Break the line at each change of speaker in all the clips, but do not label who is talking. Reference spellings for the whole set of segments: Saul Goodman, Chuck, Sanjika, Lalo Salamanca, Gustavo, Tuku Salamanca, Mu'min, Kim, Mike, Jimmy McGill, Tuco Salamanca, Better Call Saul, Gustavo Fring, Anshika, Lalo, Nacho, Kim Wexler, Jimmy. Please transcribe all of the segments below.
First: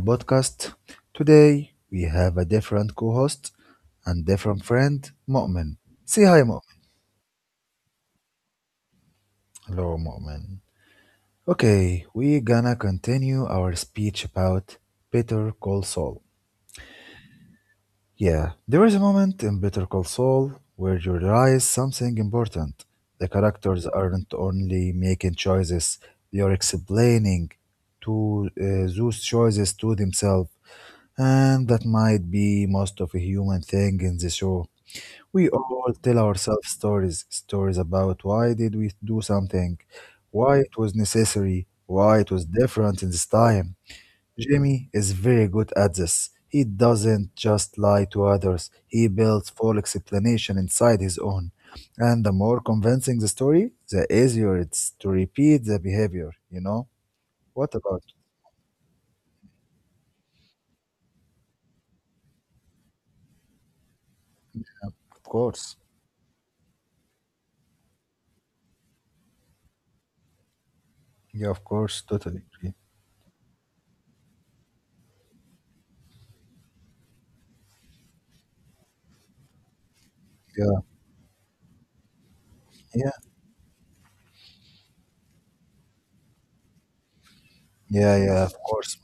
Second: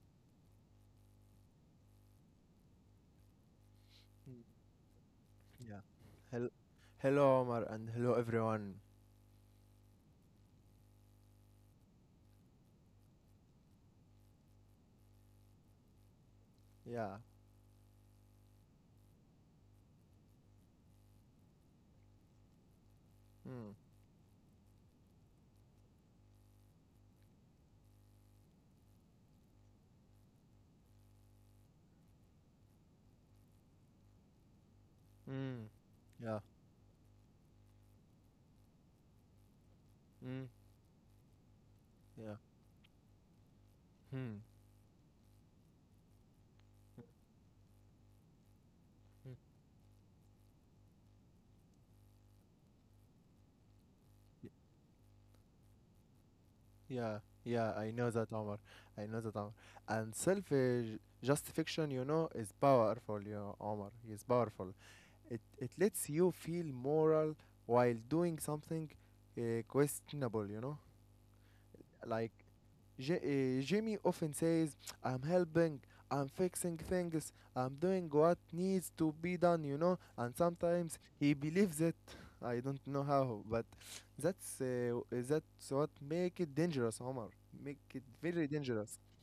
podcast. Today, we have a different co host and
Mm,
different friend, Mu'min.
yeah.
Say hi,
Hel-
Mu'min.
hello, Omar, and hello, everyone.
Hello, Mu'min. Okay, we're gonna continue our speech about Better Call Saul.
Yeah.
Yeah, there is a moment in Better Call Saul where you realize something important. The
Mm.
characters aren't only making choices, they are explaining to those choices to themselves. And that might be most of a human thing in the show.
Mm.
We all tell
Yeah.
ourselves stories, stories about why did we do something,
Mm.
why it was necessary,
Yeah.
why it was different in this time.
Hmm.
Jimmy is very good at this. He doesn't just lie to others. He builds full explanation inside his own. And the more convincing the story, the
Y-
easier it's to repeat the behavior, you know?
Yeah. Yeah.
What
I know
about?
that, Omar. I know that, Omar. And self justification, is powerful, Omar. It's powerful. It
Of
it
course.
lets you feel moral while doing something questionable.
Yeah, of course,
Like
totally agree.
Jimmy often says, "I'm helping, I'm fixing things, I'm doing what needs to be done," and sometimes
Yeah.
he believes it. I don't know
Yeah.
how, but that's what make it dangerous, Omar. Make it
Yeah,
very
yeah, of
dangerous.
course.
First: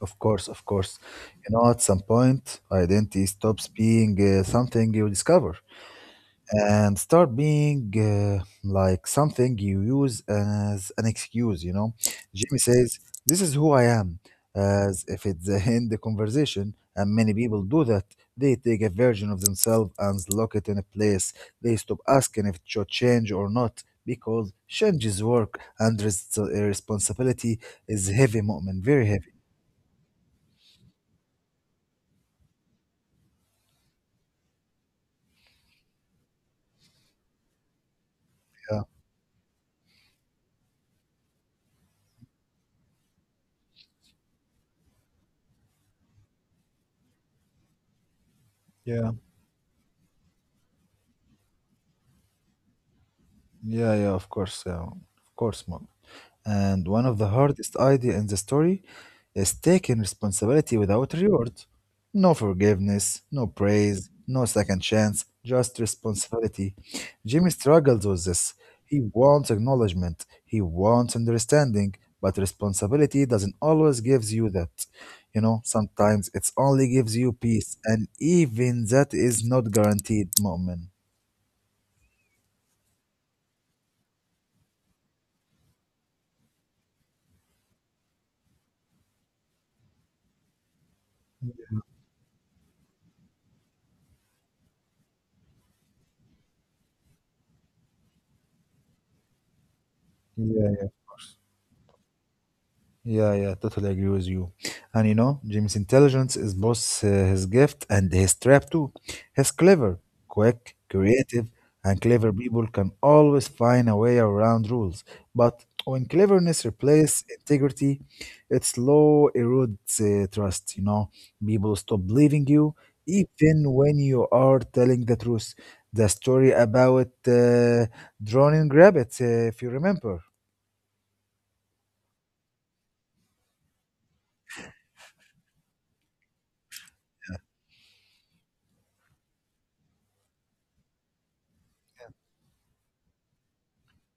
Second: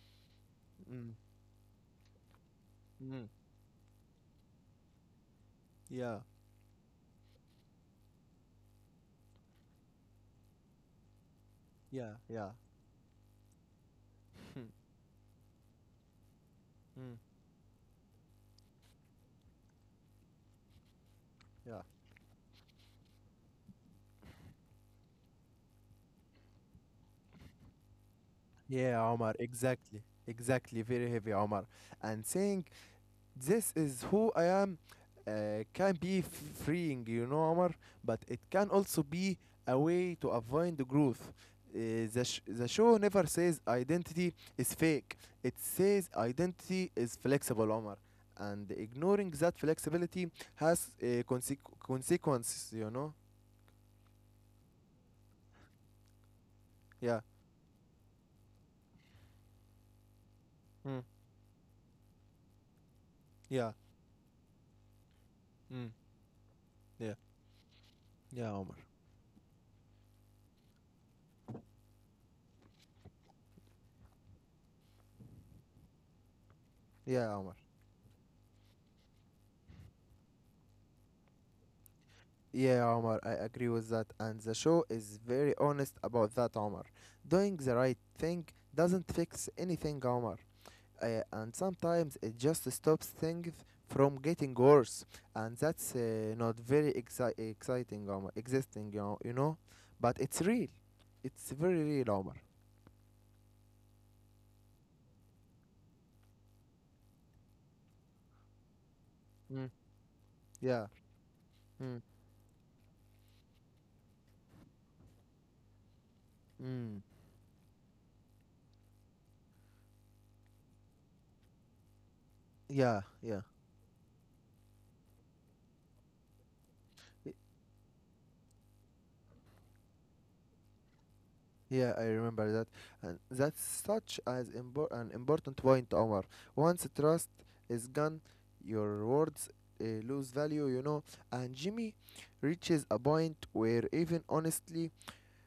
Of course, of course.
Mm.
You know, at some point, identity
Mm.
stops being something you discover
Yeah,
and start being like something you use as an excuse, you know.
yeah, yeah.
Jimmy says, "This is who I am,"
Hmm.
as if it's the end the conversation, and many
Mm.
people do that. They take a version of themselves and lock it in a place. They
Yeah.
stop asking if it should change or not because change is work and responsibility is heavy, moment,
Yeah,
very
Omar,
heavy.
exactly. Exactly, very heavy, Omar. And saying "This is who I am" can be freeing, Omar, but it can also
Yeah.
be a way to avoid the growth. The show never says identity is fake; it says identity is flexible, Omar. And ignoring that
Yeah.
flexibility has consequences.
Yeah, yeah, of course, mom.
Yeah.
And one of the hardest idea in the story is
Mm.
taking responsibility without reward. No
Yeah.
forgiveness, no praise, no
Mm.
second chance, just
Yeah.
responsibility.
Yeah, Omar.
Jimmy struggles with this. He wants acknowledgement, he wants understanding, but responsibility doesn't always gives you that. You know,
Yeah, Omar.
sometimes it's only gives you peace, and even that is not guaranteed, moment.
Yeah, Omar, I agree with that. And the show is very honest about that, Omar. Doing the right thing doesn't fix anything, Omar. And sometimes it just stops things from getting worse. And that's not very exciting, Omar. Existing. But it's real. It's very real, Omar.
Yeah, yeah, totally agree with you. And you know, Jim's intelligence is both his gift and his
Mm.
trap too. He's
Yeah.
clever,
Mm.
quick, creative, and clever people can always find a way around rules. But
Mm.
when cleverness replaces integrity, it slow erodes trust. You know,
Yeah,
people stop
yeah.
believing you even when you are telling the truth. The story about drowning rabbits, if you remember.
Yeah, I remember that. And that's such as an important point, Omar. Once trust is gone, your words lose value. And Jimmy reaches a point where even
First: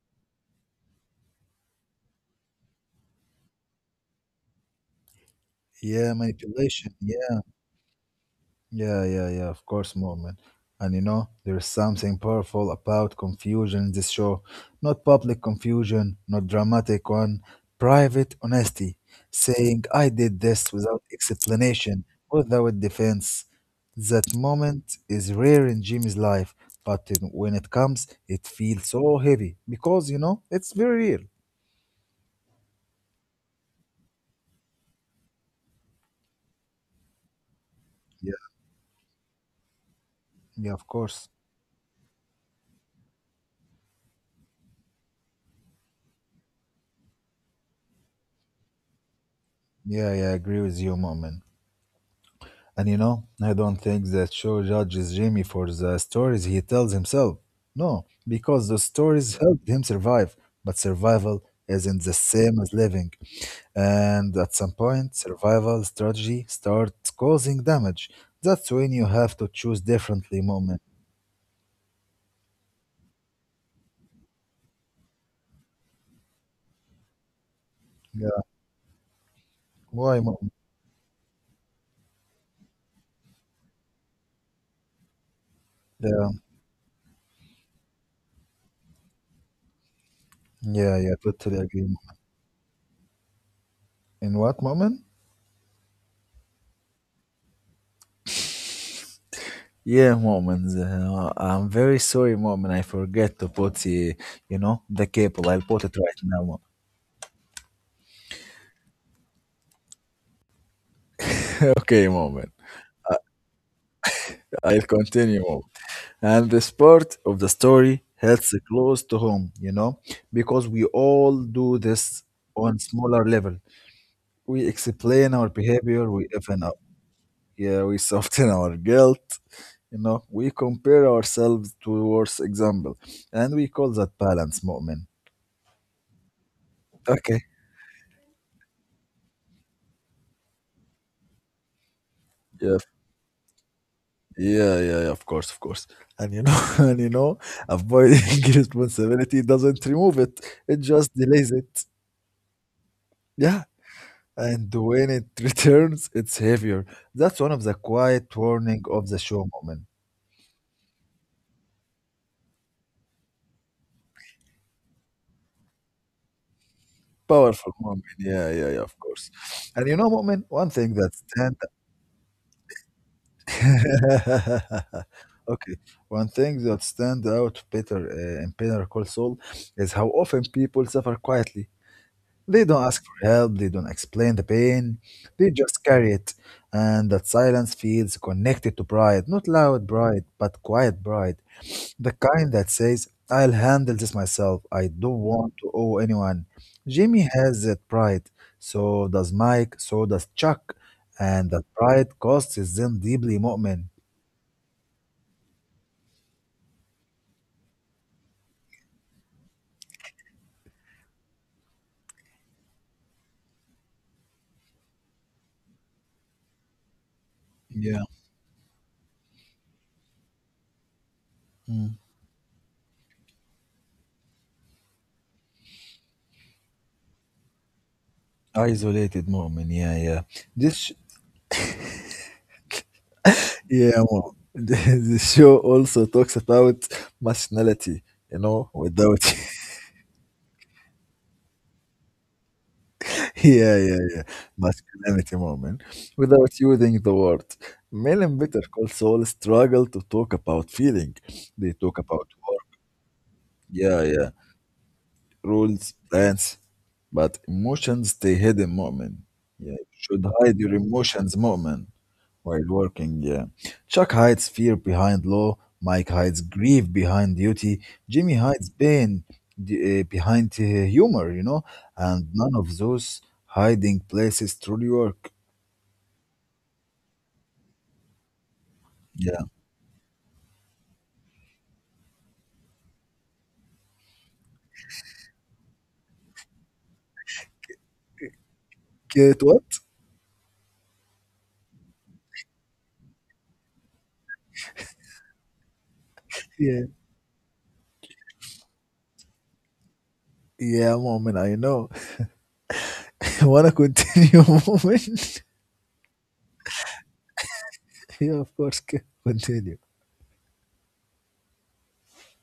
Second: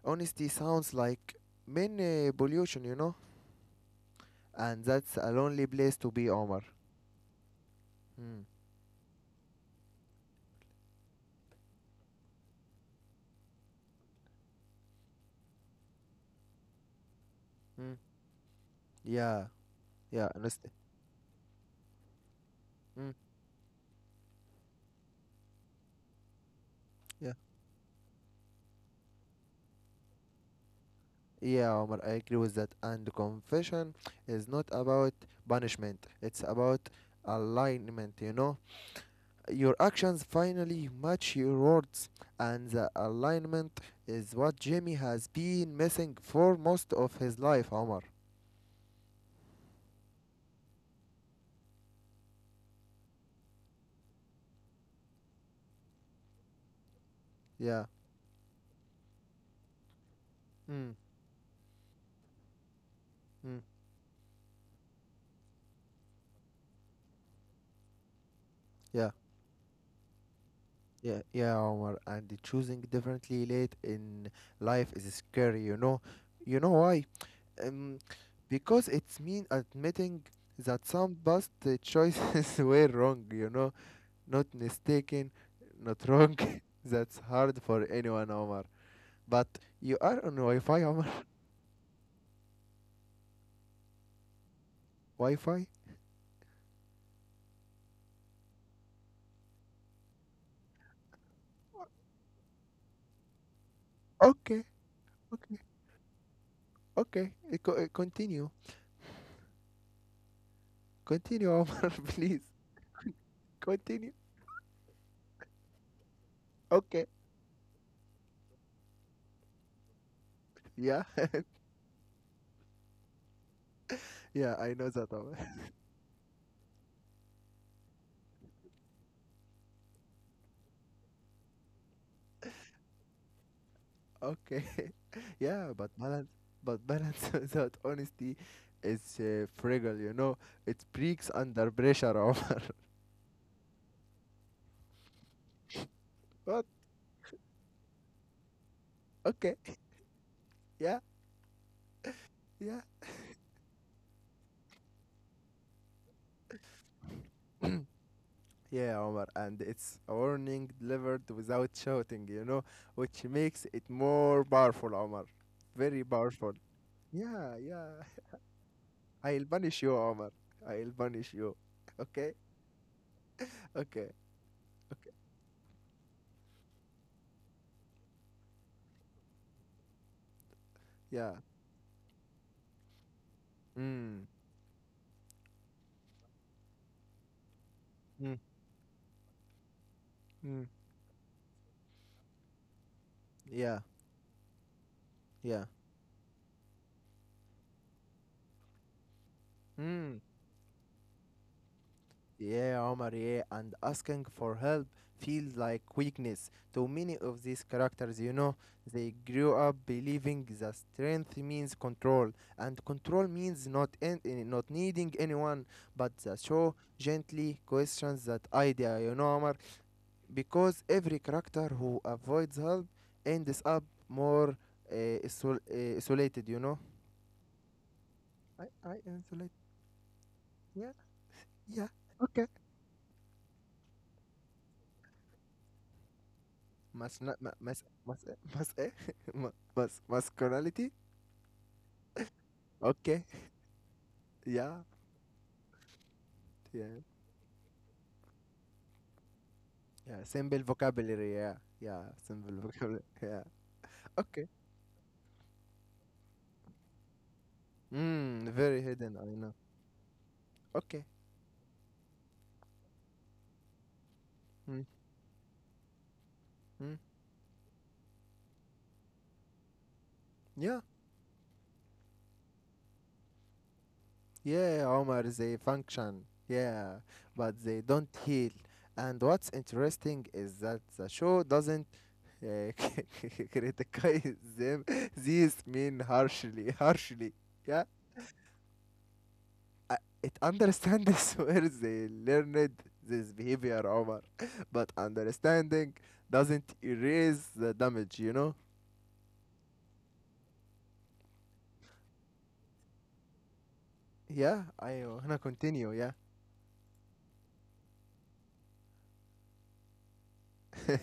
honesty sounds like manipulation, you know. And that's a lonely place to
Yeah,
be, Omar.
manipulation. Yeah.
Mm.
Yeah, yeah, yeah, of course, Mormon. And you know, there's something powerful about confusion in this show. Not public confusion, not dramatic one,
Mm.
private honesty.
Yeah,
Saying, "I
yeah,
did
honestly.
this without explanation, without
Mm.
defense." That moment is rare in Jimmy's life, but
Yeah.
when it comes, it feels so heavy because, you know, it's very real.
Yeah, Omar, I agree with that. And confession is not about punishment; it's about alignment,
Yeah,
you know. Your actions
yeah, of
finally
course.
match your words, and the alignment is what Jimmy has been missing for most of his life, Omar.
Yeah, yeah, I agree with you, Mormon. And you know, I don't think that show judges Jimmy for the stories he tells himself.
Yeah.
No, because the stories helped him survive. But
Mm,
survival isn't the same as living.
mm,
And at some point, survival strategy starts causing damage. That's when you
yeah.
have to choose differently, moment.
Yeah, yeah, Omar. And choosing differently late in life is scary. You know why? Um,
Yeah,
because it's mean
why
admitting
moment?
that some past choices were wrong, not mistaken, not
Yeah,
wrong. That's hard for anyone, Omar. But you are on Wi-Fi,
yeah,
Omar.
yeah, totally agree. Mu'min. In what moment?
Wi-Fi?
Yeah, moment. I'm very sorry, moment. I forget to put, you
Okay,
know, the cable.
okay,
I'll put it right now.
okay. Continue. Continue, Omar,
Okay,
please.
moment.
Continue.
I'll continue. Moment. And this
Okay.
part of the story hits close to home, you know, because we
Yeah,
all do this on smaller level.
yeah,
We
I know that,
explain
Omar.
our behavior, we even up. Yeah, we soften our guilt, you know, we compare ourselves to worse example. And we call that balance moment.
Okay. Yeah, but balance,
Okay.
but balance without honesty is fragile. It breaks
Yeah.
under pressure, Omar.
Yeah, yeah, yeah, of course, of course. And you know, and you know,
But
avoiding responsibility doesn't remove it. It
okay.
just delays it.
Yeah,
Yeah.
yeah.
And when it returns, it's heavier. That's one of the quiet warning of the show, moment.
Yeah, Omar. And it's a warning delivered without shouting, which makes it more powerful, Omar. Very
Powerful
powerful.
moment. Yeah, yeah, yeah,
Yeah,
of course.
yeah.
And you know, moment, one
I'll
thing that
punish you,
stand
Omar. I'll punish you. Okay? Okay.
okay, one
Okay.
thing that stand out better in Better Call Saul is how often people suffer quietly. They
Yeah.
don't ask for help. They don't explain the pain. They
Mm.
just carry it, and that silence feels connected to pride, not
Mm.
loud pride, but quiet pride.
Mm.
The kind that says, "I'll handle this myself. I don't
Yeah.
want to owe anyone."
Yeah.
Jimmy has that pride. So does Mike. So does Chuck. And
Mm.
that pride costs them deeply, Mu'min.
Yeah, Omar, yeah, and asking for help feels like weakness to many of these characters. They grew up believing that strength means control, and control means not en- eh, not needing anyone. But the
Yeah.
show gently questions that idea, Omar,
Mm.
because every character who avoids help ends up more isolated.
Isolated Mu'min. Yeah,
I,
yeah.
I
This, sh-
isolated. Yeah, yeah. Okay.
yeah, Mu'min. The show also talks about masculinity, you
Mas
know,
not
without.
mas mas eh masculinity.
Yeah, yeah, yeah.
Okay.
Masculinity moment.
Yeah.
Without using the word, Mel and
Yeah.
Better Call Saul struggle to talk about feeling.
Yeah.
They talk
Simple
about war.
vocabulary. Yeah. Yeah. Simple
Yeah, yeah,
vocabulary. Yeah. Okay.
rules, plans, but emotions stay hidden, moment. Yeah,
Mm,
you
very
should hide
hidden. I
your
know.
emotions, moment,
Okay.
while working. Yeah, Chuck hides fear behind law. Mike
Mm,
hides grief behind duty. Jimmy
mm.
hides pain behind humor. You know,
Yeah.
and none of those hiding places truly work.
Yeah, Omar, they function. Yeah. But they
Yeah,
don't heal. And what's interesting is that the show doesn't uh, criticize them. These mean harshly. Harshly. Yeah,
get what?
I- it understand this where they learned this behavior, Omar. But
Yeah,
understanding doesn't erase the damage?
yeah, moment. I know. Wanna continue, moment?
Yeah, I going to continue, yeah.
Yeah, of course. Continue.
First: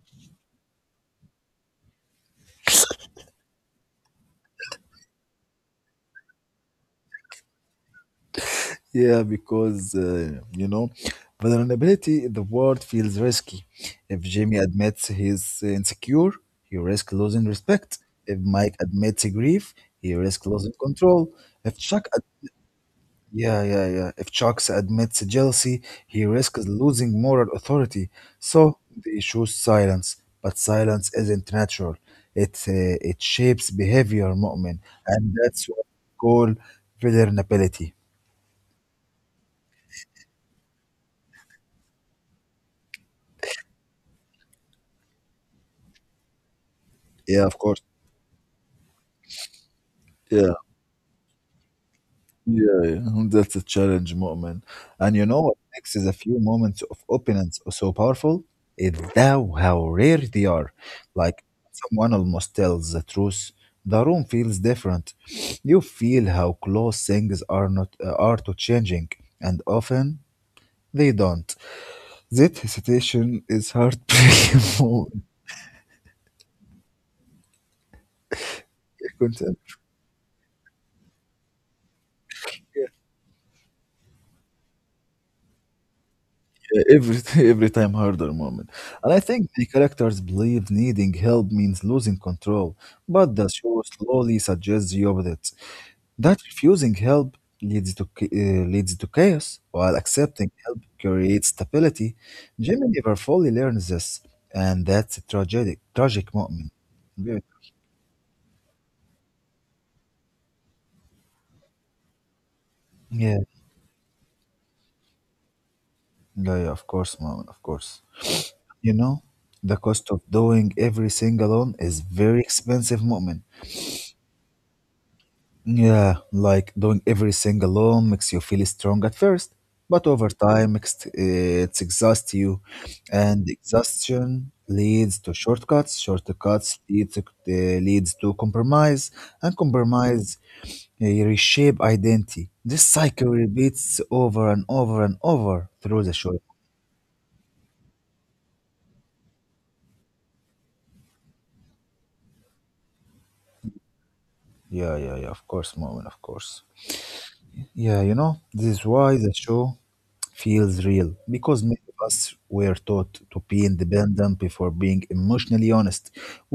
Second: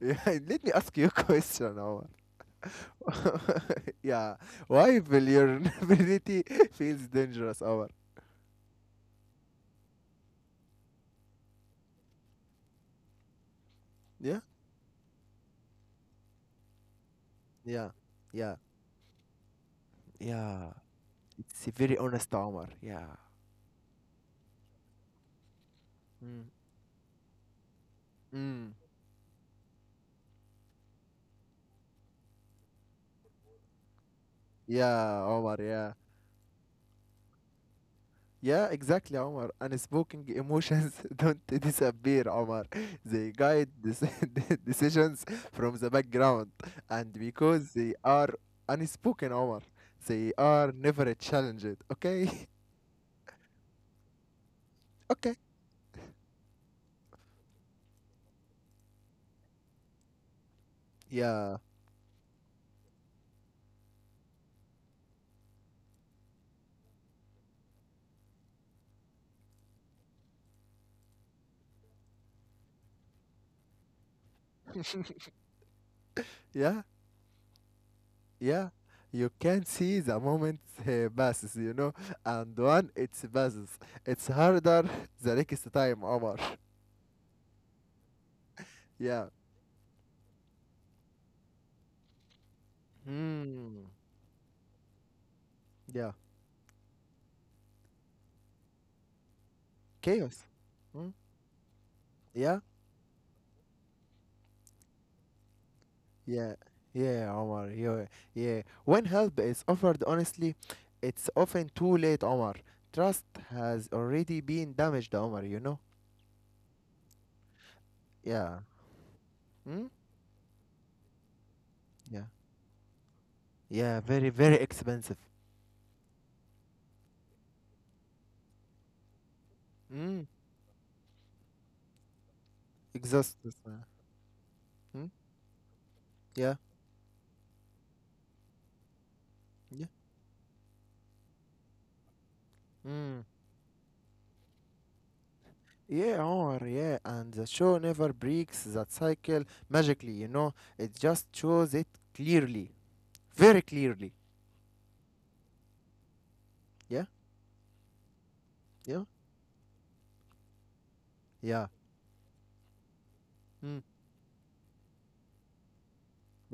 Yeah, let me ask you a question, Omar. Yeah, why vulnerability feels dangerous, Omar?
Yeah, because you know, vulnerability in the world feels risky. If
Yeah,
Jimmy admits he's insecure, he risks losing
yeah,
respect. If
yeah,
Mike admits grief, he risks
yeah.
losing control.
It's a
If
very
Chuck,
honest,
ad-
Omar. Yeah.
yeah, yeah, yeah. If Chuck admits jealousy, he
Mm.
risks losing moral authority.
Mm.
So the issue is silence, but silence isn't natural. It uh, it shapes behavior, Mu'min,
Yeah,
and
Omar,
that's what
yeah.
we call vulnerability.
Yeah, exactly, Omar. Unspoken emotions don't disappear, Omar. They guide decisions from the background. And
Yeah, of
because
course.
they are unspoken, Omar, they
Yeah.
are never challenged. Okay?
Yeah, yeah, that's a challenge, Mu'min. And you
Okay.
know what makes is a few moments of openness so powerful? It's thou how rare they are. Like
Yeah.
someone almost tells the truth, the room feels different. You feel how close things are not are to changing, and often they don't. That hesitation is heartbreaking.
Yeah. Yeah. You
Mu'min.
can see the moment passes, and when it passes, it's harder the next time, Omar.
E every every time harder moment. And I
Yeah.
think the characters believe needing help means losing control, but the show
Hmm.
slowly suggests the opposite.
Yeah.
That refusing help leads to chaos, while
Chaos.
accepting help
Hmm?
creates stability.
Yeah.
Jimmy never fully learns this, and that's a tragic tragic
Yeah,
moment.
yeah,
Very-
Omar. Yeah, yeah. When help is offered honestly, it's often too late, Omar. Trust
Yeah,
has already been damaged, Omar.
yeah, yeah, of course, moment, of course.
Yeah.
You know, the
Mm?
cost of doing everything alone is
Yeah.
very expensive moment.
Yeah, very, very expensive.
Yeah, like doing everything alone makes you feel strong at first, but
Mm.
over time it exhausts you,
Exhaust.
and exhaustion
Mm?
leads to shortcuts.
Yeah.
Shortcuts leads to compromise, and
Yeah.
compromise reshape identity. This
Mm.
cycle repeats over and over and over through the
Yeah,
show.
Omar, yeah. And the show never breaks that cycle magically. It just shows it clearly. Very clearly.
Yeah, yeah, yeah. Of course, moment. Of course.
Yeah?
Yeah, you know, this is
Yeah?
why the show feels real because
Yeah.
many of us were taught to be
Mm.
independent before being emotionally honest.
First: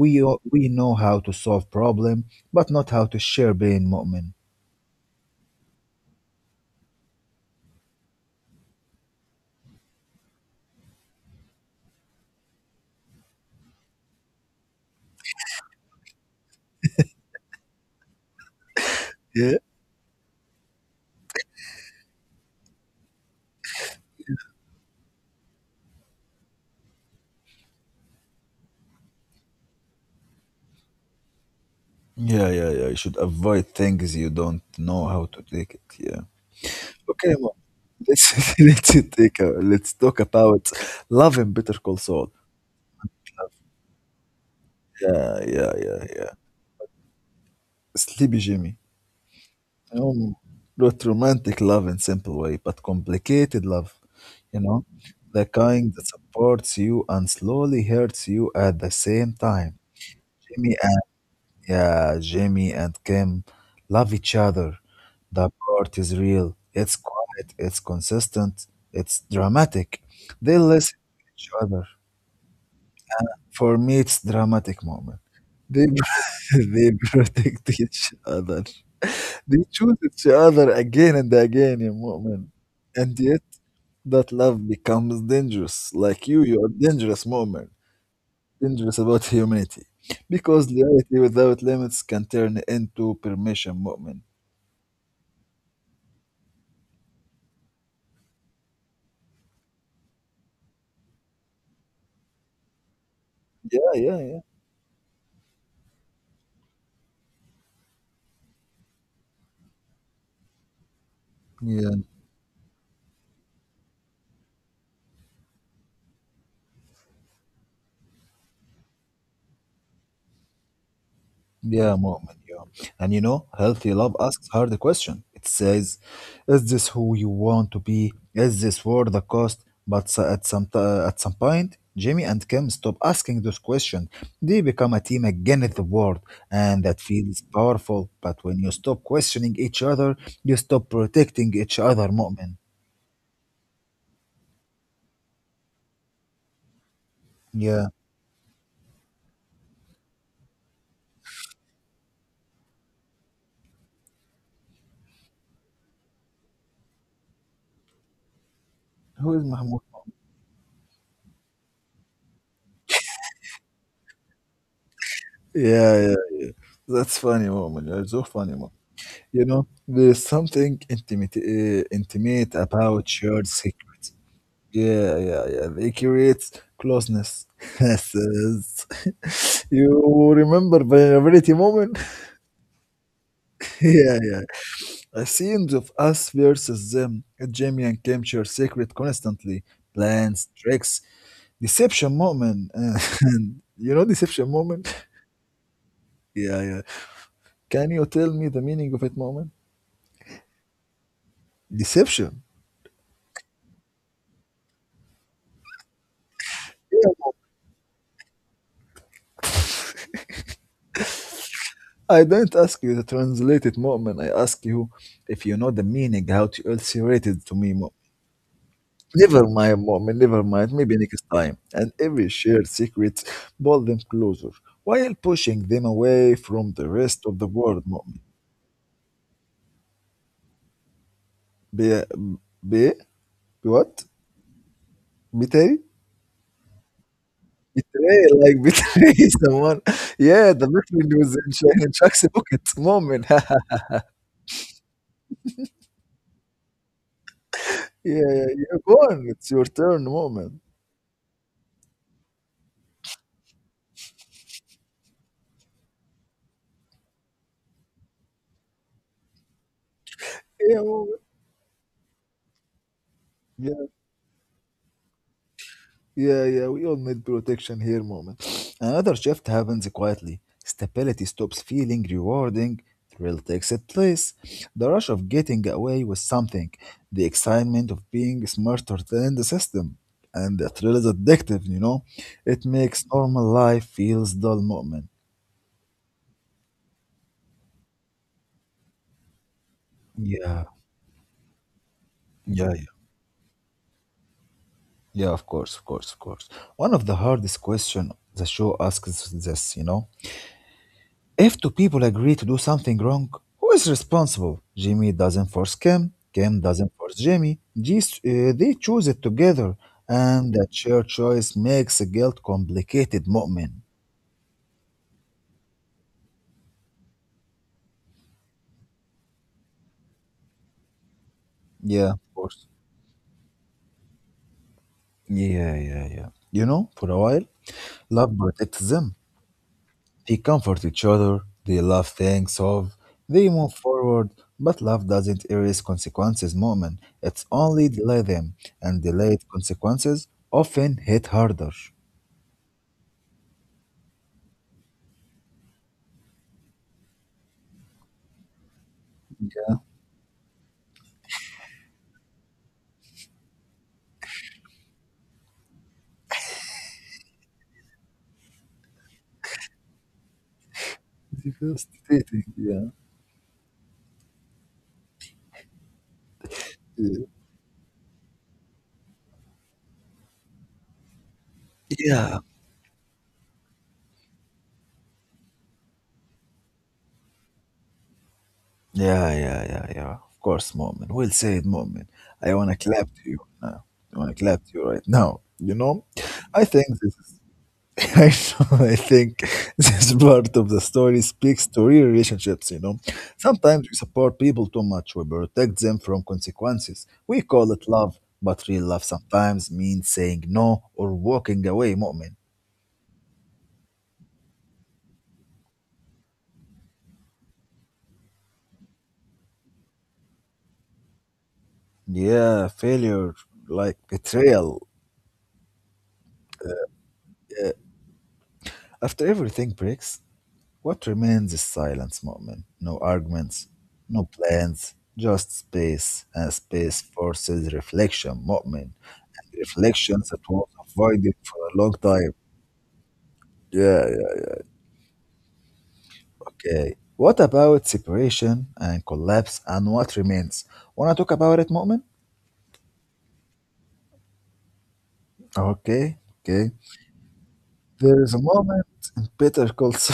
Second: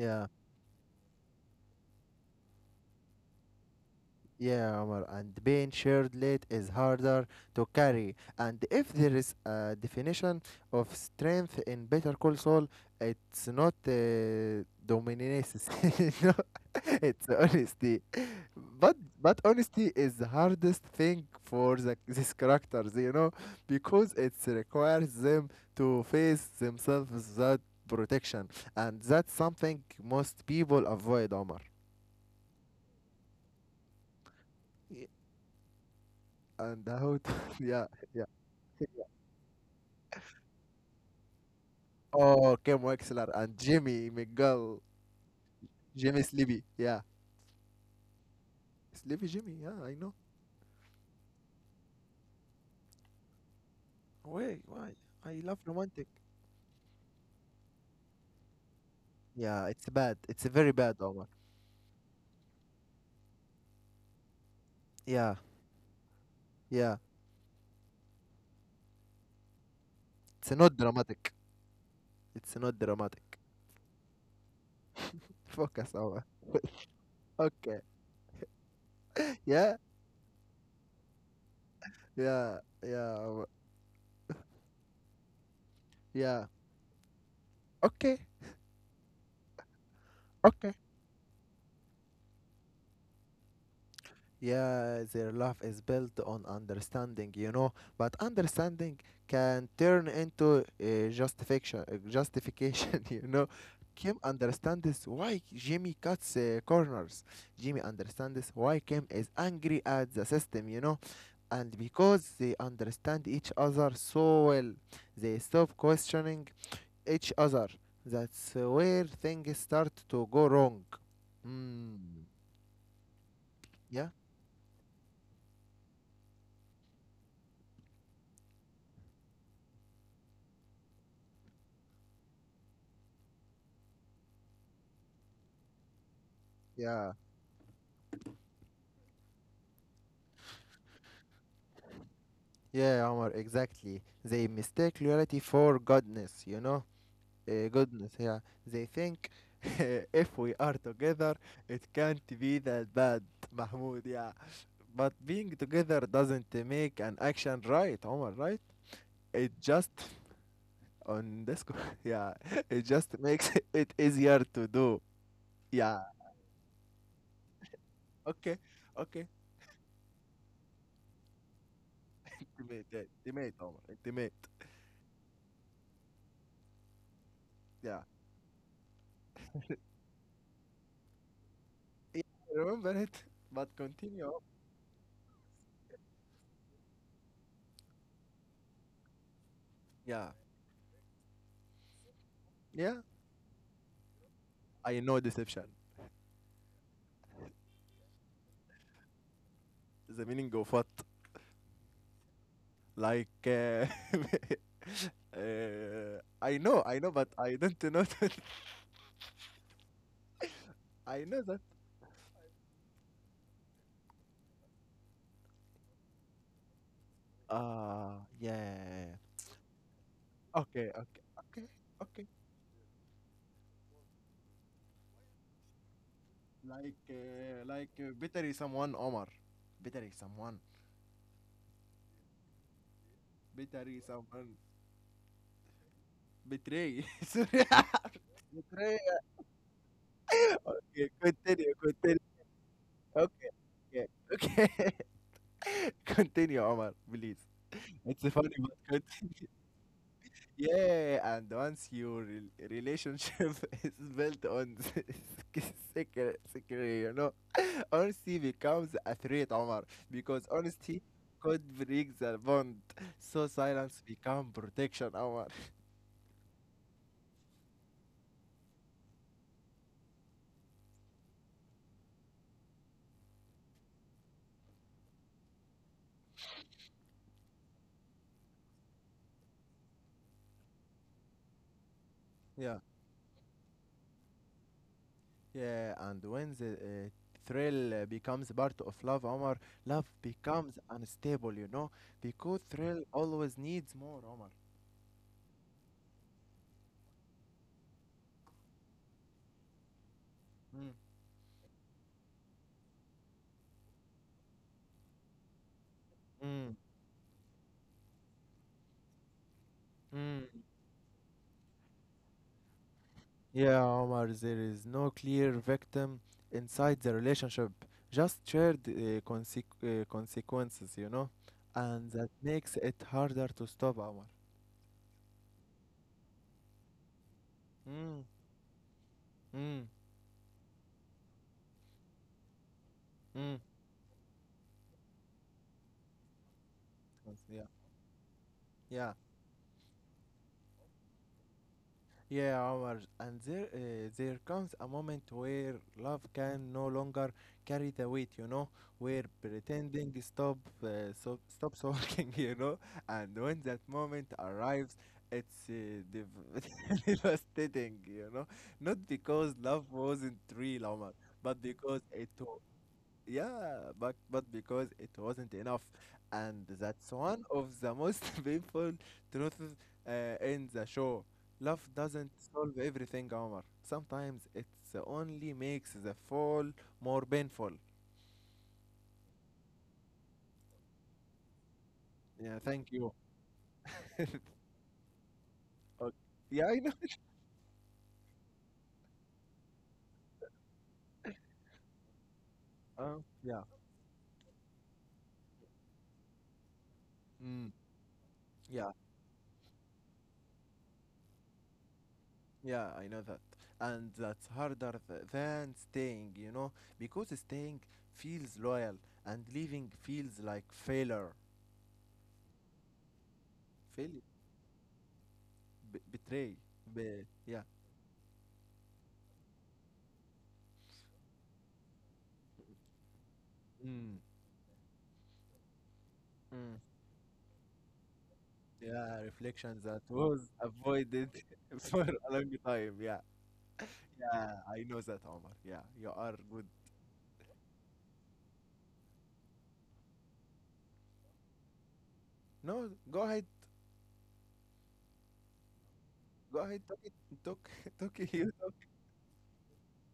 We know how to solve problem, but not how to share pain, Mu'min.
Yeah, Omar, and being shared late is harder to carry. And if there is a definition of strength in Better Call Saul, it's not dominance. No, it's honesty. But
Yeah.
honesty is the hardest thing for these characters, because it requires them to face themselves without protection, and that's something most people avoid, Omar.
Yeah, yeah, yeah. You should avoid things you don't
Y-
know how to take it. Yeah.
And how? To,
Okay, mom.
yeah,
Let's let's take a, let's talk about love and bitter Call Saul.
oh, Kim Wexler and Jimmy McGill.
Yeah, yeah, yeah,
Jimmy
yeah.
Sleepy. Yeah.
Sleepy Jimmy.
Sleepy Jimmy. Yeah, I know.
Um, not romantic love in simple way, but complicated love,
Wait,
you know,
why? I
the
love
kind
romantic.
that supports you and slowly hurts you at the same
Yeah,
time.
it's bad. It's very
Jimmy
bad,
and
Omar.
yeah, Jimmy and Kim love each other.
Yeah.
The part is real.
Yeah.
It's quiet. It's consistent. It's dramatic.
It's
They
not
listen to
dramatic.
each other.
It's not dramatic.
For me, it's dramatic moment. They
Focus, Omar.
they protect
Okay.
each other, they
Yeah.
choose each other again and again, يا مؤمن.
Yeah. Yeah.
And yet,
Omar.
that love becomes dangerous. Like you,
Yeah.
you are dangerous, مؤمن.
Okay.
Dangerous about humanity. Because
Okay.
loyalty without limits can turn into permission, مؤمن.
Yeah, their love is built on understanding, but understanding can turn into justification, you know.
Yeah,
Kim
yeah, yeah.
understands why Jimmy cuts corners. Jimmy understands why Kim is angry at the system, and
Yeah.
because they understand each other so well, they stop questioning each other. That's where things start to go wrong.
Yeah,
Mm.
Mu'min, yeah. And you know, healthy
Yeah,
love asks hard question. It says, "Is this who you want to be? Is this worth the cost?" But at some point, Jimmy and Kim stop asking those questions. They become a team against the world, and that
yeah.
feels powerful. But when you stop questioning each other, you stop protecting each other, Mu'min.
Yeah, Omar, exactly. They mistake loyalty for goodness?
Yeah.
Goodness, yeah. They think if we are together, it can't be that bad, Mahmoud, yeah. But being together doesn't make an action right, Omar, right?
Who is
It
Mahmoud?
just, on this, co- Yeah, it just makes it easier to do.
Yeah,
Yeah,
yeah. That's funny, Mu'min. You're so funny,
okay,
Mu'min.
okay.
You know, there's something intimate, intimate
Intimate, yeah,
about shared
intimate, Omar,
secrets.
intimate.
Yeah, yeah, yeah. They create closeness.
Yeah,
Yes, yes. You remember vulnerability moment?
yeah, I remember it, but
yeah,
continue.
yeah. I scenes of us versus them. Jamie and Kim share secret constantly.
Yeah,
Plans, tricks, deception moment.
yeah,
And you know deception
I
moment?
know deception.
yeah, yeah. Can you tell me the meaning of it moment?
The meaning of what?
Deception.
Like, I know, but
Yeah.
I don't know that. I know that.
I didn't ask you to translate it, Mu'min. I ask you if you know the meaning, how to illustrate it to me, Mu'min.
Ah, yeah.
Never mind, Mu'min, never mind.
Okay,
Maybe
okay,
next time.
okay,
And
okay.
every shared secret pulled them closer, while pushing them away from the
Like,
rest of the
uh,
world,
like uh,
Mu'min.
betray someone, Omar. Betray someone.
Be, be, be
Betray
what?
someone.
Betray?
Betray. Sorry.
Betray, like
Betray.
betray someone. Yeah, the
Okay,
betray was in,
continue,
In
continue.
Chuck's pocket, Mu'min.
Okay, okay, okay. Continue, Omar, please.
Yeah,
It's
yeah,
funny,
you're
but
gone. It's your turn, Mu'min.
yeah, and once your relationship is built on this secret, honesty becomes a threat, Omar, because
Yeah,
honesty
Mu'min.
could break the bond. So silence become protection, Omar.
Yeah, yeah, we all need protection here moment. Another shift happens quietly. Stability stops feeling rewarding, thrill takes its place. The rush of getting away with something, the excitement of being smarter than the system. And the thrill is addictive, you know? It
Yeah,
makes normal life feels dull moment.
yeah, and when the thrill becomes part of love, Omar, love
Yeah,
becomes unstable, because
yeah, yeah.
thrill always needs more, Omar.
Yeah, of course, of course, of course. One of the hardest question the show asks is this, you know?
Mm.
If two people agree to do something wrong, who is responsible? Jimmy doesn't force Kim, Kim
Mm.
doesn't force Jimmy. They choose it together, and
Mm.
that shared choice makes guilt complicated, mu'min.
Yeah, Omar, there is no clear victim inside the relationship, just shared consequences, and
Yeah, of
that
course.
makes it harder to stop, Omar.
Yeah, yeah, yeah. You know, for a while,
Mm,
love protects them.
mm,
They comfort each other, they love things of, they
mm.
move forward, but love doesn't erase consequences, moment. It's
Yeah,
only delay them, and
yeah.
delayed consequences often hit harder.
Yeah, Omar, and there comes a moment where love can no longer carry the weight, where
Yeah.
pretending stops working, and when that moment arrives, it's devastating, not because love wasn't real, Omar, but because
Devastating, yeah.
yeah, but because it wasn't enough, and that's one of the most painful truths in the show. Love doesn't
Yeah.
solve everything, Omar. Sometimes it only makes the fall more painful.
Yeah, yeah, yeah, yeah. Of course, moment. Well said, moment. I
Yeah,
wanna
thank
clap
you.
to you now. I wanna
Okay.
clap to you right now. You know?
Yeah,
I
I
think
know.
this is I know, I think this part of the story speaks to real relationships, you know.
Uh, yeah.
Sometimes we support people too much, we protect them from consequences. We
Mm,
call it love, but real
yeah,
love sometimes means saying no or walking away, moment.
yeah, I know that. And that's harder than staying, because staying feels loyal and leaving feels like failure.
Yeah, failure, like
Failure.
betrayal.
Betray. Yeah.
After everything breaks, what remains is silence, Mu'min. No arguments,
Mm.
no plans, just space, and
Mm.
space forces reflection, Mu'min.
Yeah, reflection that
Reflections that
was
was
avoided
avoided for a long
for a
time.
long time. Yeah.
Yeah, yeah,
Yeah, I know that, Omar. Yeah, you are good.
okay. What about separation and collapse and what remains? Wanna talk about it, Mu'min?
No, go ahead.
Okay,
Go
okay.
ahead. Talk it. Talk, talk
There
it.
is a
You talk.
moment in Better Call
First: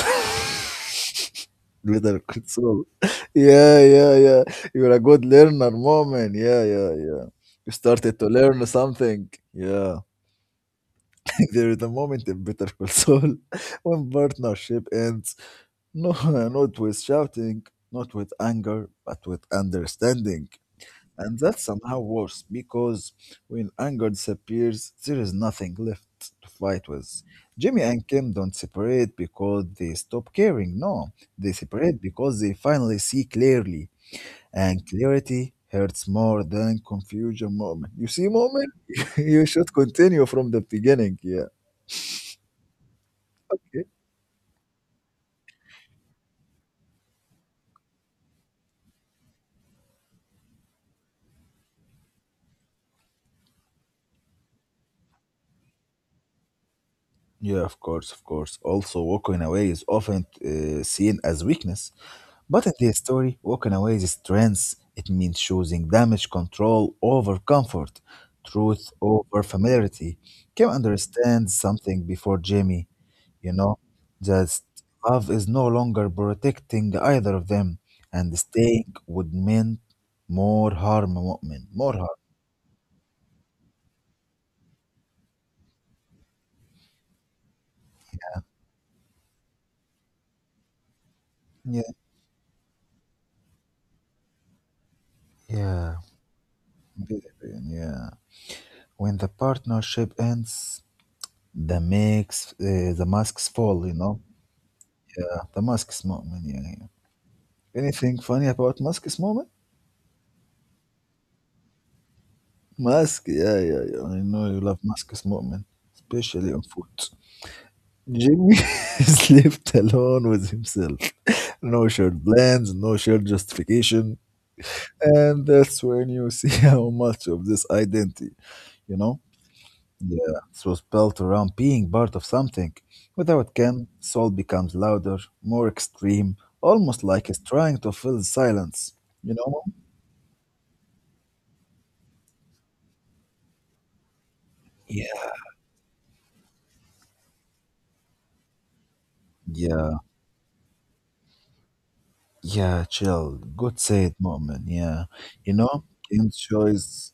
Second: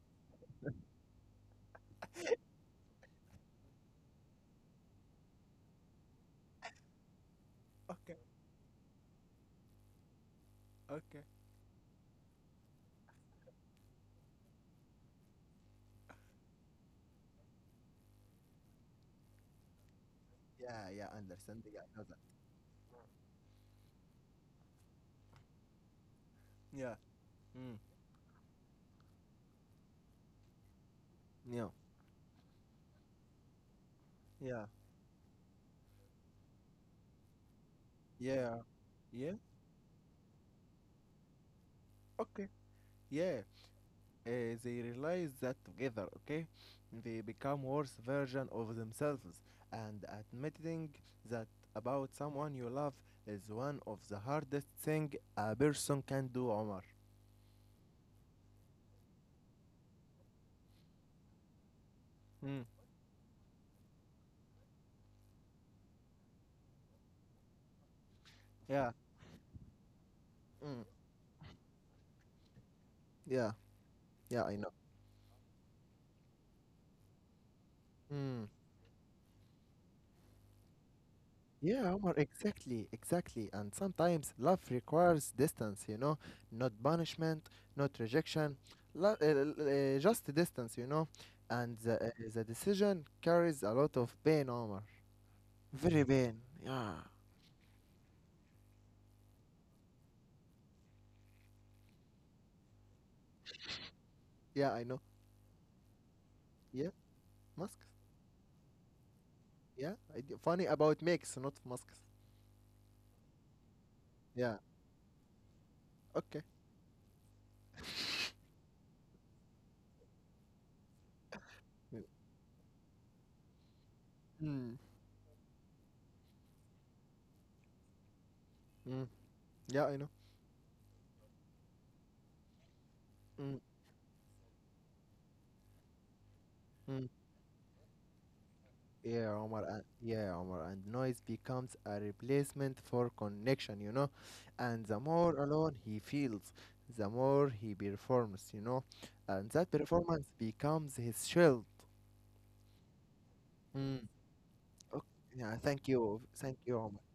Little console. Yeah, yeah, yeah. You're a good learner, moment. Yeah, yeah, yeah. You
It. Okay.
started to learn something. Yeah.
Okay.
There is a moment in Better Call Saul when partnership ends. No, not with shouting, not with anger, but with understanding.
Yeah, yeah,
And
understand.
that's
Yeah, I
somehow
know that.
worse because when anger disappears, there is nothing left to fight
Yeah.
with.
Mm.
Jimmy and Kim don't separate because they stop caring. No, they
Yeah.
separate because they finally see clearly.
Yeah.
And clarity hurts more than confusion moment. You see,
Yeah.
moment?
Yeah.
You should continue from the beginning. Yeah.
Okay. Yeah.
Okay?
uh, they realize that together, okay, they become worse version of themselves. And admitting that about someone you love is one of the hardest thing a person can do, Omar.
Yeah, of course, of course. Also, walking away is often seen as weakness.
Mm.
But in this story, walking away is strength. It means choosing damage control over comfort,
Yeah.
truth over familiarity. Kim
Mm.
understands something before Jamie,
Yeah.
you know,
Yeah, I
that
know.
love is no longer protecting either of them, and
Mm.
staying would mean more harm, Mu'min,
Yeah,
more
Omar,
harm.
exactly, exactly. And sometimes love requires distance, not punishment, not rejection, just distance. And
Yeah,
the decision carries a lot of pain, Omar.
yeah,
Very bad. Yeah.
big opinion, yeah. When the partnership ends, the masks fall, you know.
Yeah, I know.
Yeah, the masks, Mu'min, yeah, yeah.
Yeah, masks.
Anything funny about Musk's moment?
Yeah, I d funny about makes, not masks.
Musk, yeah, yeah, yeah. I know
Yeah,
you love Musk's moment,
okay.
especially on foot. Jimmy is left alone with himself. No
Mm,
shared plans, no shared justification.
mm,
And that's when you see how much of this identity, you
mm.
know?
Yeah, I know.
Yeah, it was built around being part of something. Without
Mm,
Ken, Saul becomes louder, more extreme, almost
mm.
like he's trying to fill the silence,
Yeah,
you know?
Omar. And, yeah, Omar. And noise becomes a replacement for connection. And the
Yeah.
more alone he feels, the more he performs. And that
Yeah,
performance becomes his shield.
yeah, chill. Good say
Mm.
it, moment. Yeah.
Okay.
You
Yeah,
know,
thank you. Thank you, Omar.
enjoys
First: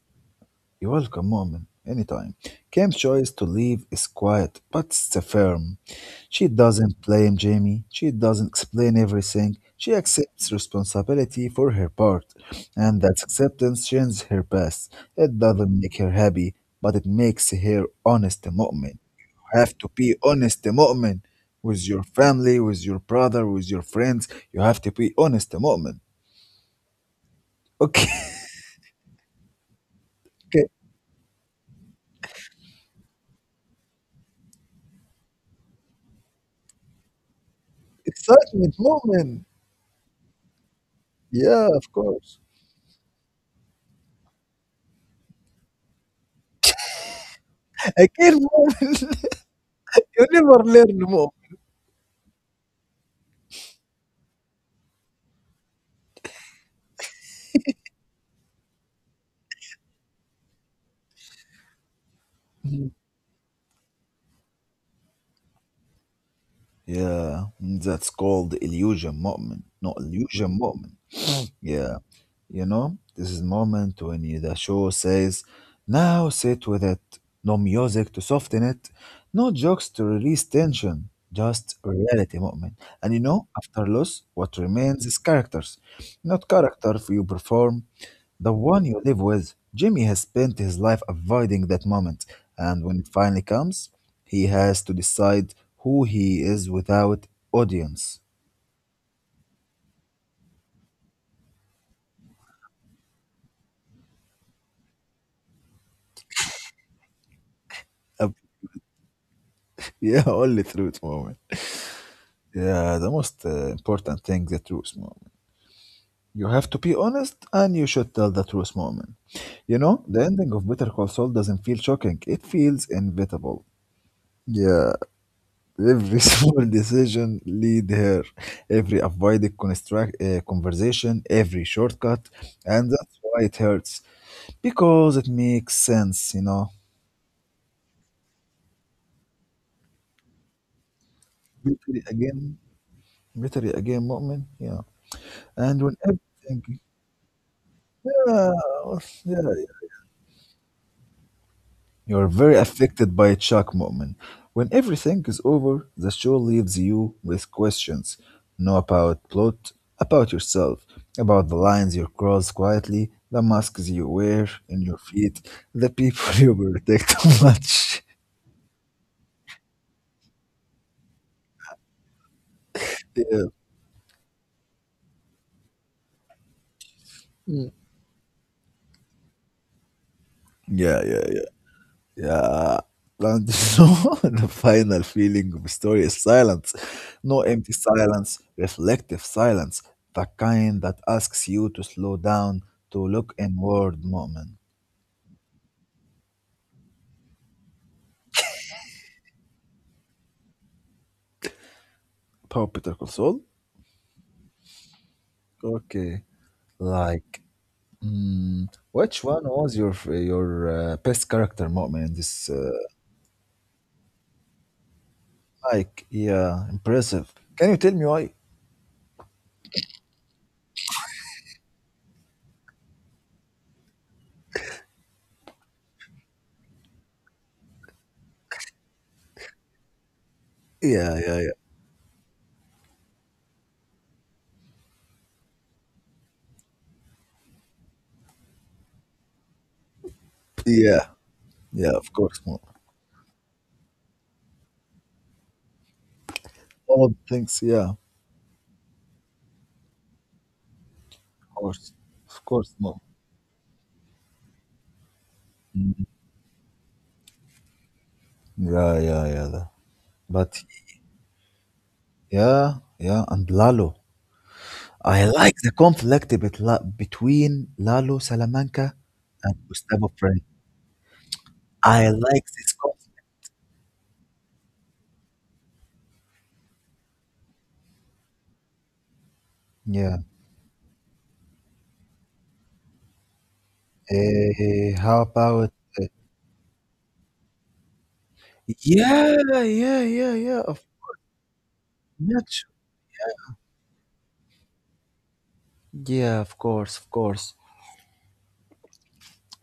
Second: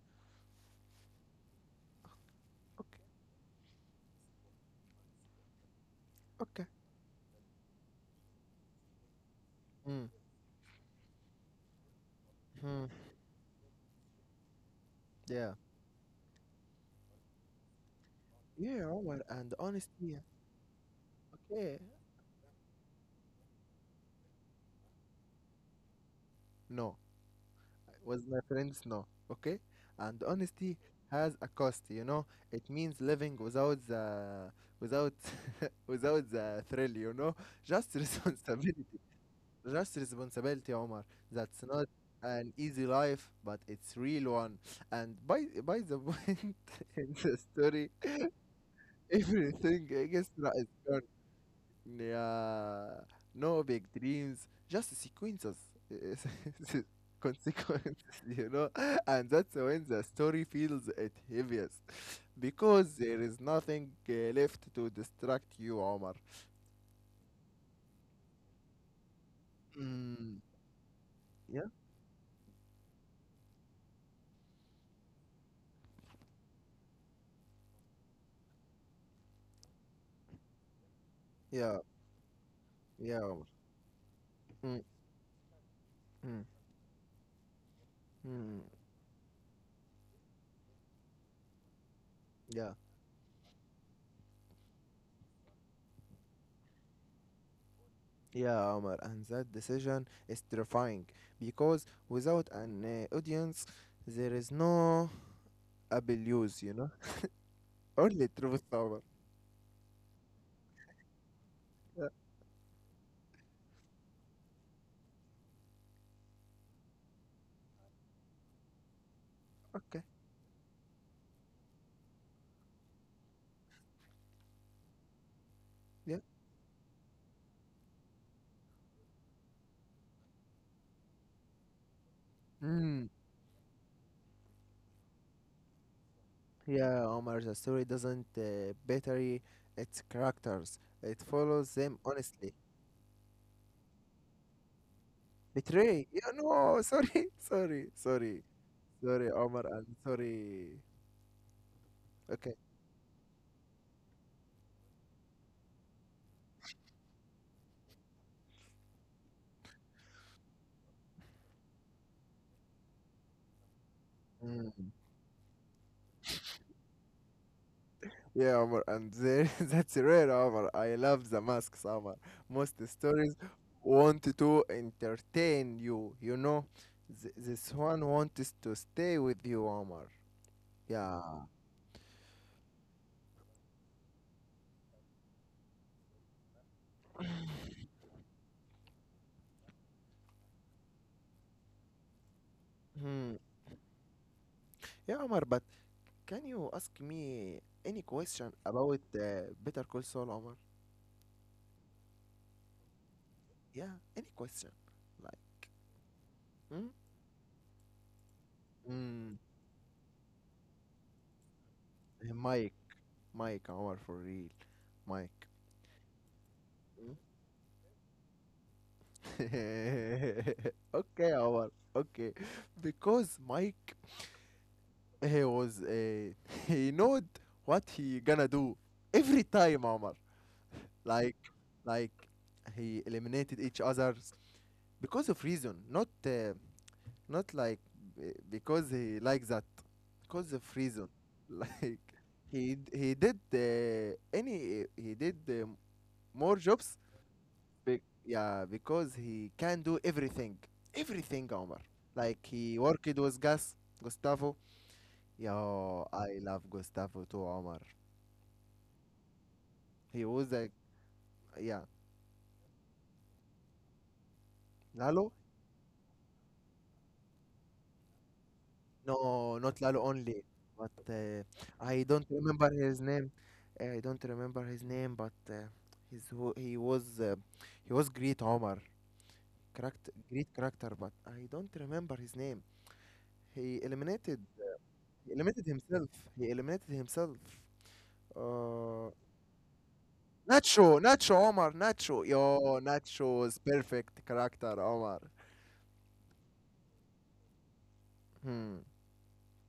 you're welcome, moment. Anytime. Cam's
Okay,
choice to leave is quiet, but it's a firm. She
okay.
doesn't blame Jamie. She doesn't explain everything. She
Mm,
accepts responsibility for her part,
mm.
and that acceptance changes her past. It
Yeah.
doesn't make her happy, but it makes her honest
Yeah,
moment.
Omar, and
You have to be
honesty.
honest moment
Okay.
with your family, with your brother, with your friends. You have to be honest moment.
No,
Okay,
with my friends, no. Okay? And
okay.
honesty has a cost? It means living without the without without the thrill, you know? Just
Excitement
responsibility.
moment.
Just responsibility, Omar. That's
Yeah,
not
of course.
an easy life, but it's real one. And by the point in the story,
اكيد مو
everything
you
extra
never
is
learn
gone.
more.
Yeah, no big dreams, just sequences, consequences, you know, and that's when the story feels it heaviest because there is nothing left to distract you, Omar.
Yeah, that's called illusion mu'min. No,
Mm,
illusion mu'min.
yeah,
Yeah, you know, this is moment when you- the show says, now sit with it. No music to soften it, no jokes to release tension, just
yeah,
reality moment. And
yeah,
you
Omar.
know, after loss, what
Mm,
remains is characters.
mm,
Not character you perform, the
mm,
one you live with. Jimmy has spent his life avoiding that moment,
yeah,
and when it finally comes, he has to decide who he is without audience.
yeah, Omar. And that decision is terrifying because without an audience, there is no abuse, you know, only
Uh,
truth, Omar.
yeah, only through it moment.
Yeah,
Yeah, the most important thing, the truth, moment. You have to be honest and you should tell the truth, moment. You know,
okay.
the ending of Better Call Saul doesn't feel shocking. It feels inevitable. Yeah,
Yeah.
every small decision lead here, every avoided conversation, every shortcut, and
Mm.
that's why it hurts. Because it makes sense, you know.
Yeah, Omar, the story doesn't betray its characters. It follows them
Literally
honestly.
again, literally again, moment, yeah. And when
Betray. Yeah,
everything,
no,
yeah,
sorry,
yeah,
Omar, and sorry.
you are
Okay.
very affected by a shock moment. When everything is over, the show leaves you with questions. Know about plot, about yourself, about the lines you cross quietly, the masks you wear in
Mm.
your feet, the people you protect too much.
Yeah, Omar, and there, that's rare, Omar. I love the masks, Omar. Most stories
Yeah,
want to entertain you, you know. This one wants to stay with you, Omar.
yeah,
Yeah.
yeah, yeah. And so the final feeling of a story is silence. No empty silence, reflective silence, the kind that asks you to slow down, to
Hmm.
look inward moment.
Yeah, Omar, but can you ask me any question about Better Call Saul, Omar?
Paw Peter Console?
Yeah, any question. Like,
Okay.
hmm?
Like, which
Mm,
one was your best character moment in this?
Mike, Mike, Omar, for real, Mike.
Like, yeah,
Hmm?
impressive. Can you tell me why?
Okay, Omar, okay. Because Mike, he was, he knowed what he gonna do every time, Omar.
Yeah,
Like,
yeah, yeah.
like, he eliminated each others because of reason, not like because he likes that, because of reason.
Yeah, yeah,
Like
of course, mom.
he d- he did any he did more jobs.
All the things, yeah, of
Yeah, because he can do everything, everything, Omar.
course. Of
Like
course,
he
mom.
worked with Gustavo. Yo, I love Gustavo too, Omar.
Yeah, yeah, yeah. The-
He was
but
like yeah,
yeah, yeah, and Lalo. I
Lalo.
like the between Lalo Salamanca and
No, not Lalo
Gustavo
only,
Fring.
but I
I
don't
like
remember
this
his
conflict.
name. Eh, I don't remember his name, but his wa- he was uh, he was great Omar, correct,
Yeah.
great character, but I don't remember his name. He eliminated
How
he eliminated
about?
himself. He eliminated himself. Uh,
Yeah, yeah, yeah, yeah. Of
Nacho, Nacho Omar, Nacho.
Nacho.
Yo, Nacho's perfect character, Omar.
Yeah, of course, of course.
Hmm.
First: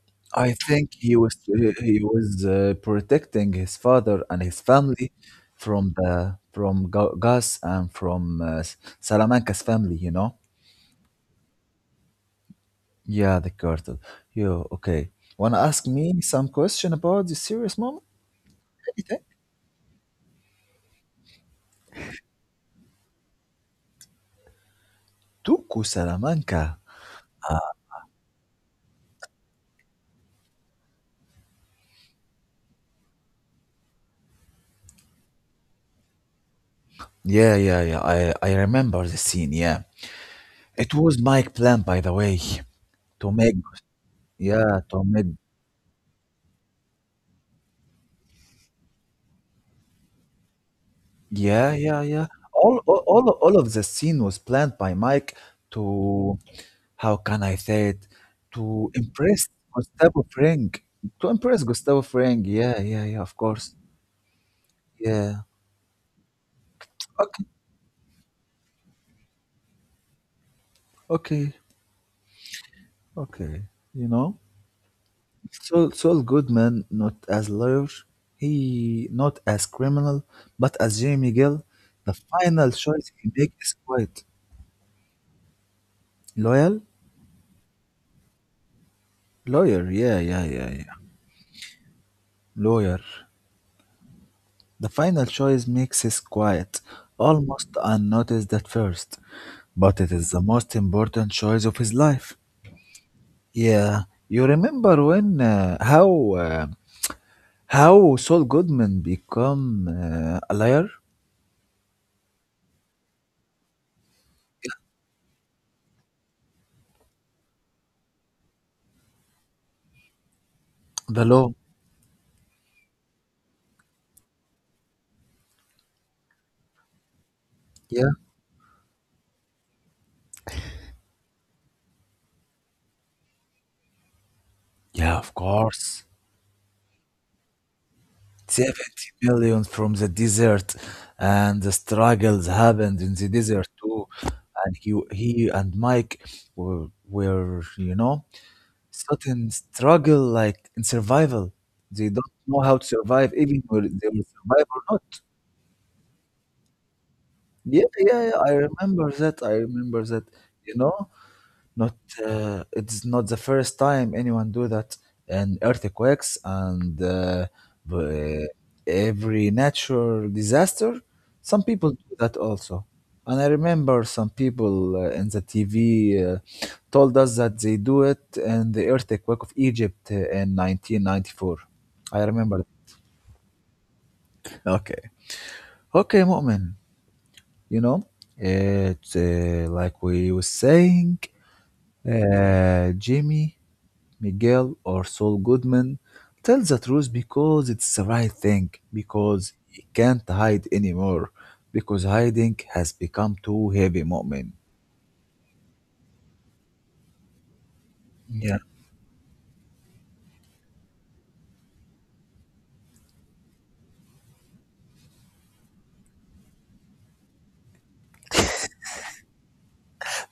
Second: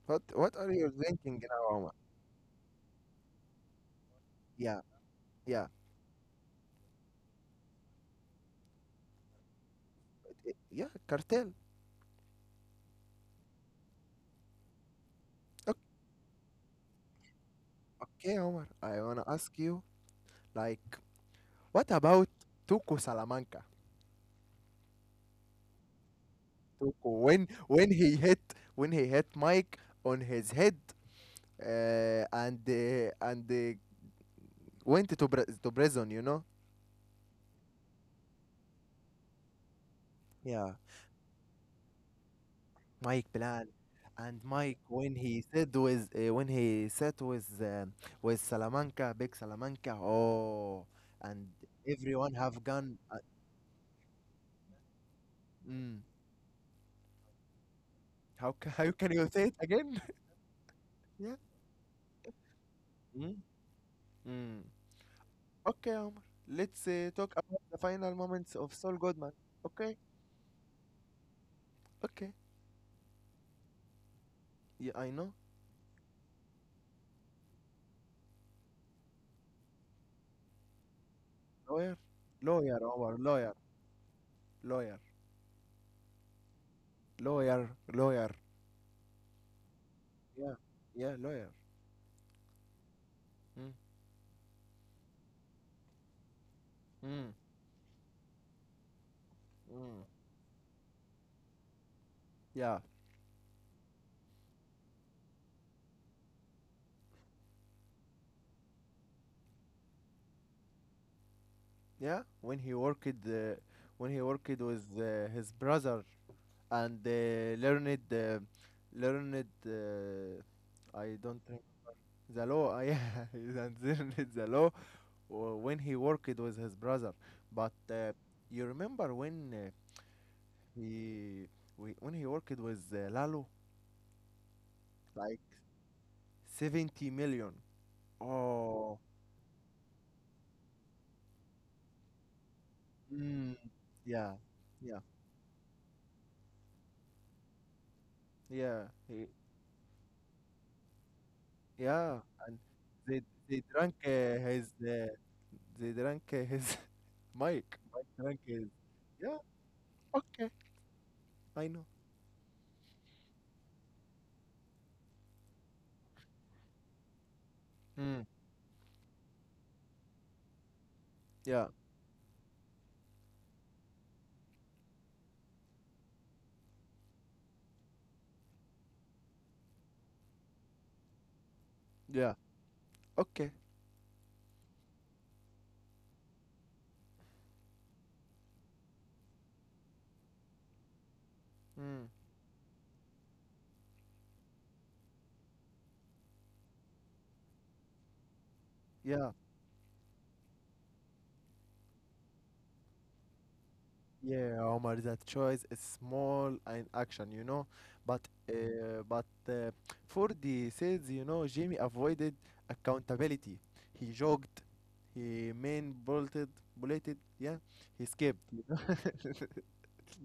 What
I
what are you
think he was
thinking now,
he
Omar?
he was uh, protecting his father and his
Yeah,
family
yeah,
from the from Gas and from Salamanca's family. You know.
yeah, cartel.
Yeah, the cartel. Yo, okay. Wanna ask me some question about the serious moment?
Okay, Omar, I
Anything?
wanna ask you, like, what about Tuco Salamanca?
Tuku Salamanca.
Tuco, when he hit Mike on his head, and went to to prison, you know?
Yeah, yeah, yeah. I remember the scene, yeah.
Yeah,
It was Mike plan, by the way. To
Mike
make
Plan, and
yeah,
Mike
to
when
make
he said with when he sat with Salamanca, big Salamanca, oh, and
yeah, yeah, yeah.
everyone have
All
gone.
all all all of the scene was planned by Mike
Mm,
to how can I say it?
how
To
how can you say
impress
it again?
Gustavo Fring. To
Yeah.
impress Gustavo Fring, yeah, yeah, yeah, of
Mm.
course.
Mm.
Yeah.
Okay, Omar. Let's talk
Okay,
about the final moments of Saul Goodman. Okay,
okay.
okay.
Okay, you know,
Yeah, I know.
Saul Goodman, not as lawyer, he not as criminal, but as Jamie Gill,
Lawyer,
the final
lawyer,
choice
Omar,
he makes is quite
lawyer,
loyal,
lawyer.
lawyer, yeah, yeah,
Yeah,
yeah, yeah,
yeah, lawyer.
lawyer.
Mm.
The final choice makes is quiet,
Mm.
almost unnoticed at first, but
Mm.
it is the most important choice of his life.
Yeah,
Yeah, you remember when uh, how Saul Goodman become a liar?
yeah. When he worked, with his brother and learned. I
The
don't
law.
think the law. Yeah, and learned the law when he worked with his brother. But
Yeah,
you remember when he when he worked with Lalo,
yeah, of
like
course.
70 million. Oh,
70 million from the desert, and the struggles happened in the
mm,
desert too.
yeah,
And he,
yeah,
he and Mike you know,
yeah,
certain struggle like in survival. They
yeah.
don't
And
know how to
they
survive, even
they
whether
drank
they will survive
his
or not.
they drank his Mike.
Yeah,
Mike
yeah, yeah.
drank
I
his.
remember
Yeah.
that. I remember that.
Okay.
You know,
I know.
not it's not the first time anyone do that, and earthquakes and
Mm,
b- every natural disaster. Some
yeah.
people do that also, and I remember some people in the TV told us that they do it in the earthquake of Egypt in 1994. I
Yeah.
remember.
Okay.
Okay. Okay, Mu'min. You know, it's like we were saying,
Mm,
Jimmy Miguel or Saul Goodman tells the truth because it's the right thing,
yeah.
because he can't hide anymore, because hiding has become too heavy, Mu'min.
Yeah, Omar, that choice is small and action, you know. But
Yeah.
but for the sales, you know, Jamie avoided accountability. He jogged, he main bolted, bulleted, yeah. He skipped, you know.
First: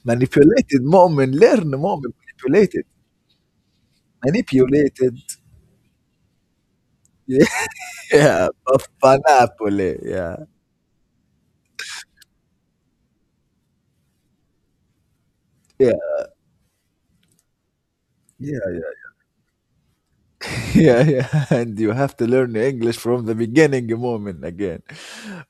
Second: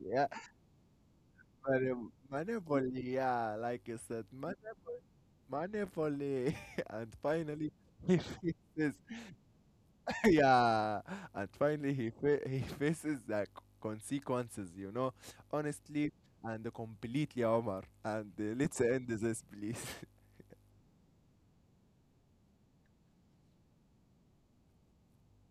Yeah,
Manipulated, Mu'min. Learn, Mu'min. Manipulated.
manifold, yeah, like I said,
Manipulated.
manifold, and finally he
Yeah. Of
fixes
Panapole. Yeah.
yeah, and finally he faces the consequences, you know,
Yeah.
honestly and completely, Omar. And
Yeah.
let's end
Yeah,
this, please.
yeah, yeah. And you have to learn English from the beginning moment again.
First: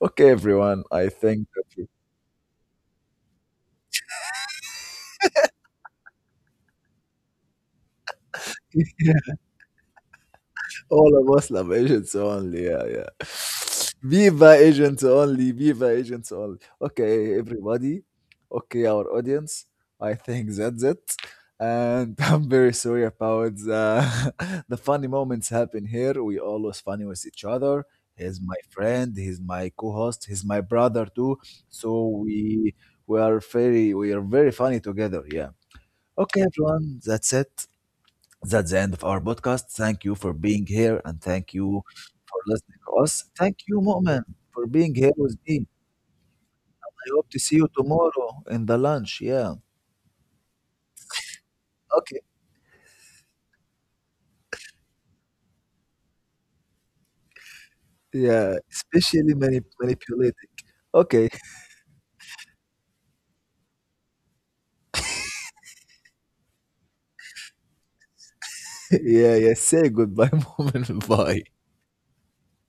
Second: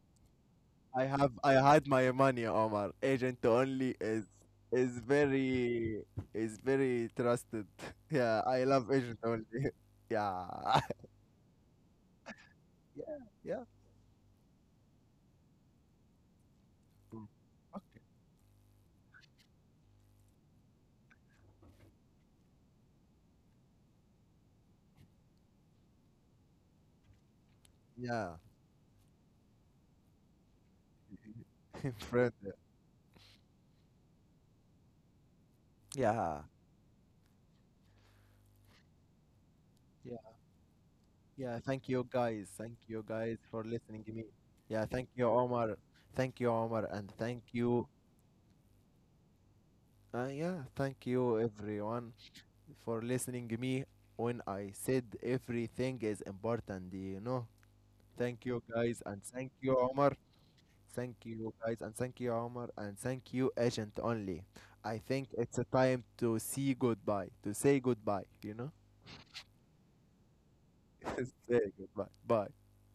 Okay, everyone, I think
I
that
had my money, Omar. Agent only is is very is very trusted. Yeah, I
we-
love agent only. Yeah,
all of us love agents only. Yeah,
yeah,
yeah.
yeah.
Viva agents only. Viva agents only.
Mm.
Okay,
Okay.
everybody. Okay, our audience. I think that's it. And I'm very sorry about the, the funny moments happen here. We always funny with each other.
Yeah,
He's my friend. He's my co-host. He's my brother too. So
friend.
we are very funny together. Yeah.
Yeah,
Okay, everyone. That's it. That's the end of our podcast. Thank
yeah.
you for being here and
Yeah,
thank
thank
you
you
for
guys. Thank
listening to
you
us.
guys for
Thank you,
listening to me.
Mu'min, for
Yeah,
being
thank
here
you
with me.
Omar. Thank you Omar and
I hope
thank
to see you
you
tomorrow in the lunch. Yeah.
yeah, thank you everyone
Okay.
for listening to me when I said everything is important, you know. Thank you
Yeah.
guys and
Especially
thank you Omar.
manipulating.
Thank
Okay.
you guys and thank you Omar and thank you agent only. I think it's a time to see goodbye, to say goodbye, you know?
yeah. Yeah. Say goodbye, Mu'min. Bye.
Say goodbye. Bye.